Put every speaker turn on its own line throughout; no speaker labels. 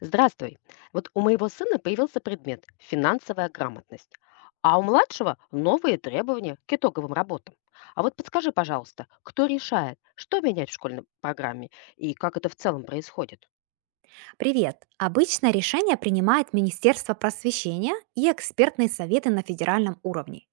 Здравствуй. Вот у моего сына появился предмет «финансовая грамотность», а у младшего новые требования к итоговым работам. А вот подскажи, пожалуйста, кто решает, что менять в школьной программе и как это в целом происходит?
Привет! Обычно решение принимает Министерство просвещения и экспертные советы на федеральном уровне.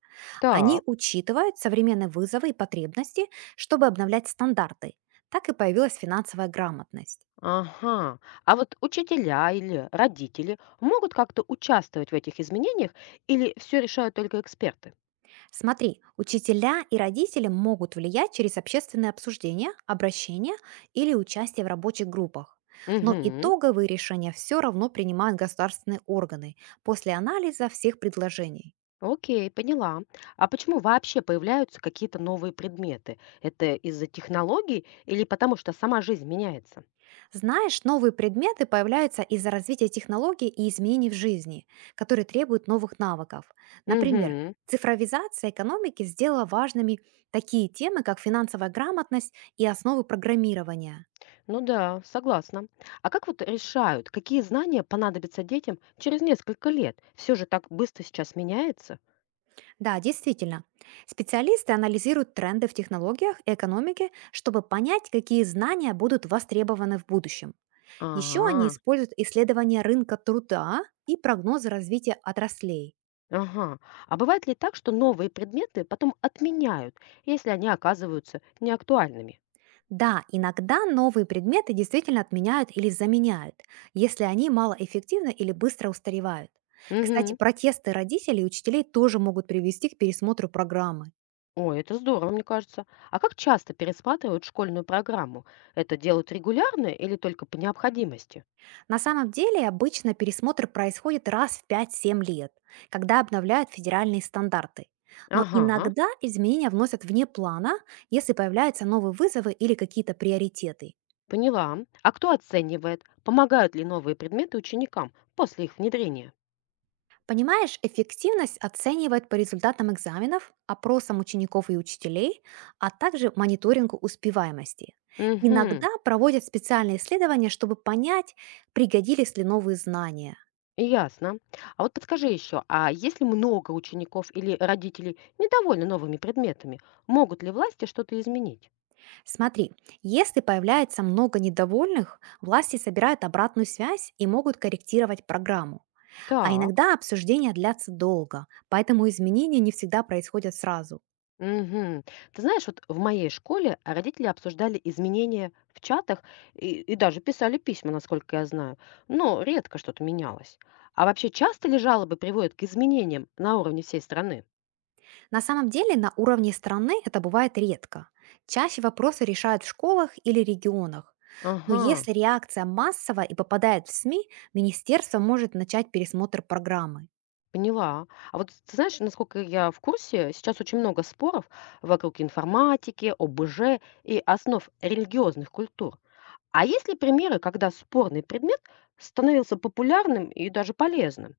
Они
Так,
учитывают современные вызовы и потребности, чтобы обновлять стандарты. Так и появилась финансовая грамотность.
ага. А вот учителя или родители могут как-то участвовать в этих изменениях или все решают только эксперты?
Смотри, учителя и родители могут влиять через общественные обсуждения, обращения или участие в рабочих группах. Но
Угу.
итоговые решения все равно принимают государственные органы после анализа всех предложений.
Окей, поняла. А почему вообще появляются какие-то новые предметы? Это из-за технологий или потому что сама жизнь меняется?
Знаешь, новые предметы появляются из-за развития технологий и изменений в жизни, которые требуют новых навыков. Например,
Угу.
цифровизация экономики сделала важными такие темы, как финансовая грамотность и основы программирования.
Ну да, согласна. А как вот решают, какие знания понадобятся детям через несколько лет? Все же так быстро сейчас меняется.
Да, действительно, специалисты анализируют тренды в технологиях и экономике, чтобы понять, какие знания будут востребованы в будущем. Еще они
А,
используют исследования рынка труда и прогнозы развития отраслей.
ага. А бывает ли так, что новые предметы потом отменяют, если они оказываются неактуальными?
Да, иногда новые предметы действительно отменяют или заменяют, если они малоэффективны или быстро устаревают. Кстати,
Угу.
протесты родителей и учителей тоже могут привести к пересмотру программы.
Ой, это здорово, мне кажется. А как часто пересматривают школьную программу? Это делают регулярно или только по необходимости?
На самом деле, обычно пересмотр происходит раз в пять 7 лет, когда обновляют федеральные стандарты. Но
Ага,
иногда изменения вносят вне плана, если появляются новые вызовы или какие-то приоритеты.
поняла. А кто оценивает, помогают ли новые предметы ученикам после их внедрения?
Понимаешь, эффективность оценивает по результатам экзаменов, опросам учеников и учителей, а также мониторингу успеваемости.
Угу,
Иногда проводят специальные исследования, чтобы понять, пригодились ли новые знания.
ясно. А вот подскажи еще, а если много учеников или родителей недовольны новыми предметами, могут ли власти что-то изменить?
Смотри, если появляется много недовольных, власти собирают обратную связь и могут корректировать программу. А
Так.
иногда обсуждения длятся долго, поэтому изменения не всегда происходят сразу.
Мгм. Ты знаешь, вот в моей школе родители обсуждали изменения в чатах и даже писали письма, насколько я знаю, но редко что-то менялось. А вообще часто ли жалобы приводят к изменениям на уровне всей страны?
На самом деле на уровне страны это бывает редко. Чаще вопросы решают в школах или регионах. Но
Ага,
если реакция массовая и попадает в СМИ, министерство может начать пересмотр программы.
поняла. А вот ты знаешь, насколько я в курсе, сейчас очень много споров вокруг информатики, ОБЖ и основ религиозных культур. А есть ли примеры, когда спорный предмет становился популярным и даже полезным?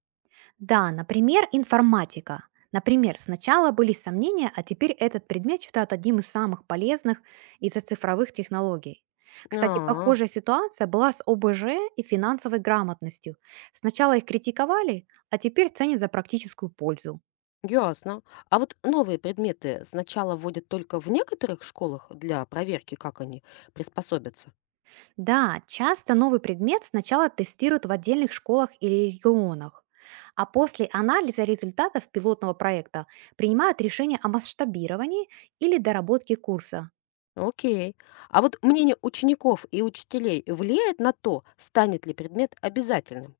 Да, например, информатика. Например, сначала были сомнения, а теперь этот предмет считают одним из самых полезных из-за цифровых технологий. Кстати,
А,
похожая ситуация была с ОБЖ и финансовой грамотностью. Сначала их критиковали, а теперь ценят за практическую пользу.
ясно. А вот новые предметы сначала вводят только в некоторых школах для проверки, как они приспособятся.
Да, часто новый предмет сначала тестируют в отдельных школах или регионах, а после анализа результатов пилотного проекта принимают решение о масштабировании или доработке курса.
Окей. А вот мнение учеников и учителей влияет на то, станет ли предмет обязательным?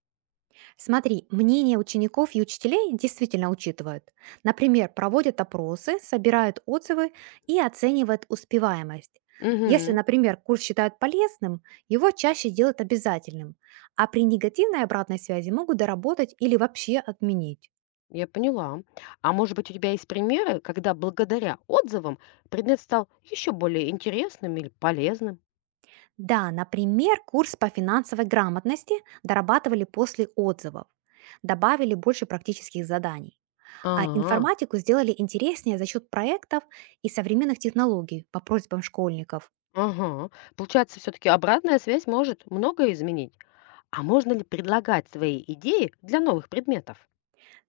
Смотри, мнение учеников и учителей действительно учитывают. Например, проводят опросы, собирают отзывы и оценивают успеваемость. Если,
Угу,
например, курс считают полезным, его чаще делают обязательным, а при негативной обратной связи могут доработать или вообще отменить.
я поняла. А может быть, у тебя есть примеры, когда благодаря отзывам предмет стал еще более интересным или полезным?
Да, например, курс по финансовой грамотности дорабатывали после отзывов, добавили больше практических заданий. А
А,
информатику сделали интереснее за счет проектов и современных технологий по просьбам школьников.
ага. Получается, все-таки обратная связь может многое изменить. А можно ли предлагать свои идеи для новых предметов?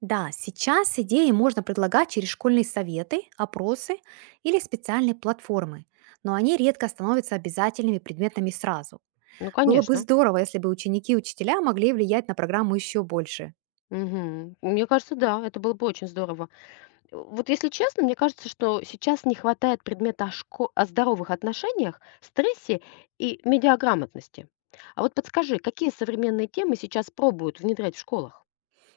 Да, сейчас идеи можно предлагать через школьные советы, опросы или специальные платформы, но они редко становятся обязательными предметами сразу.
Ну,
Было бы
конечно.
здорово, если бы ученики и учителя могли влиять на программу еще больше.
Мгм. Мне кажется, да, это было бы очень здорово. Вот если честно, мне кажется, что сейчас не хватает предмета о шко о здоровых отношениях, стрессе и медиаграмотности. А вот подскажи, какие современные темы сейчас пробуют внедрять в школах?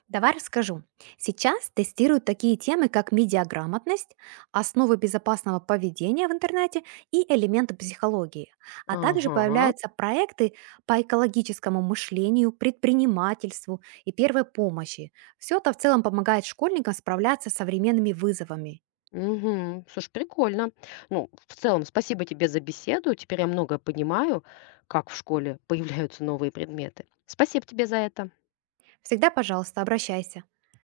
Давай расскажу. Сейчас тестируют такие темы, как медиаграмотность, основы безопасного поведения в интернете и элементы психологии. А также
Ага.
появляются проекты по экологическому мышлению, предпринимательству и первой помощи. Все это в целом помогает школьникам справляться с современными вызовами.
Угу, слушай, прикольно. Ну, в целом, спасибо тебе за беседу. Теперь я многое понимаю, как в школе появляются новые предметы. Спасибо тебе за это.
Всегда, пожалуйста, обращайся.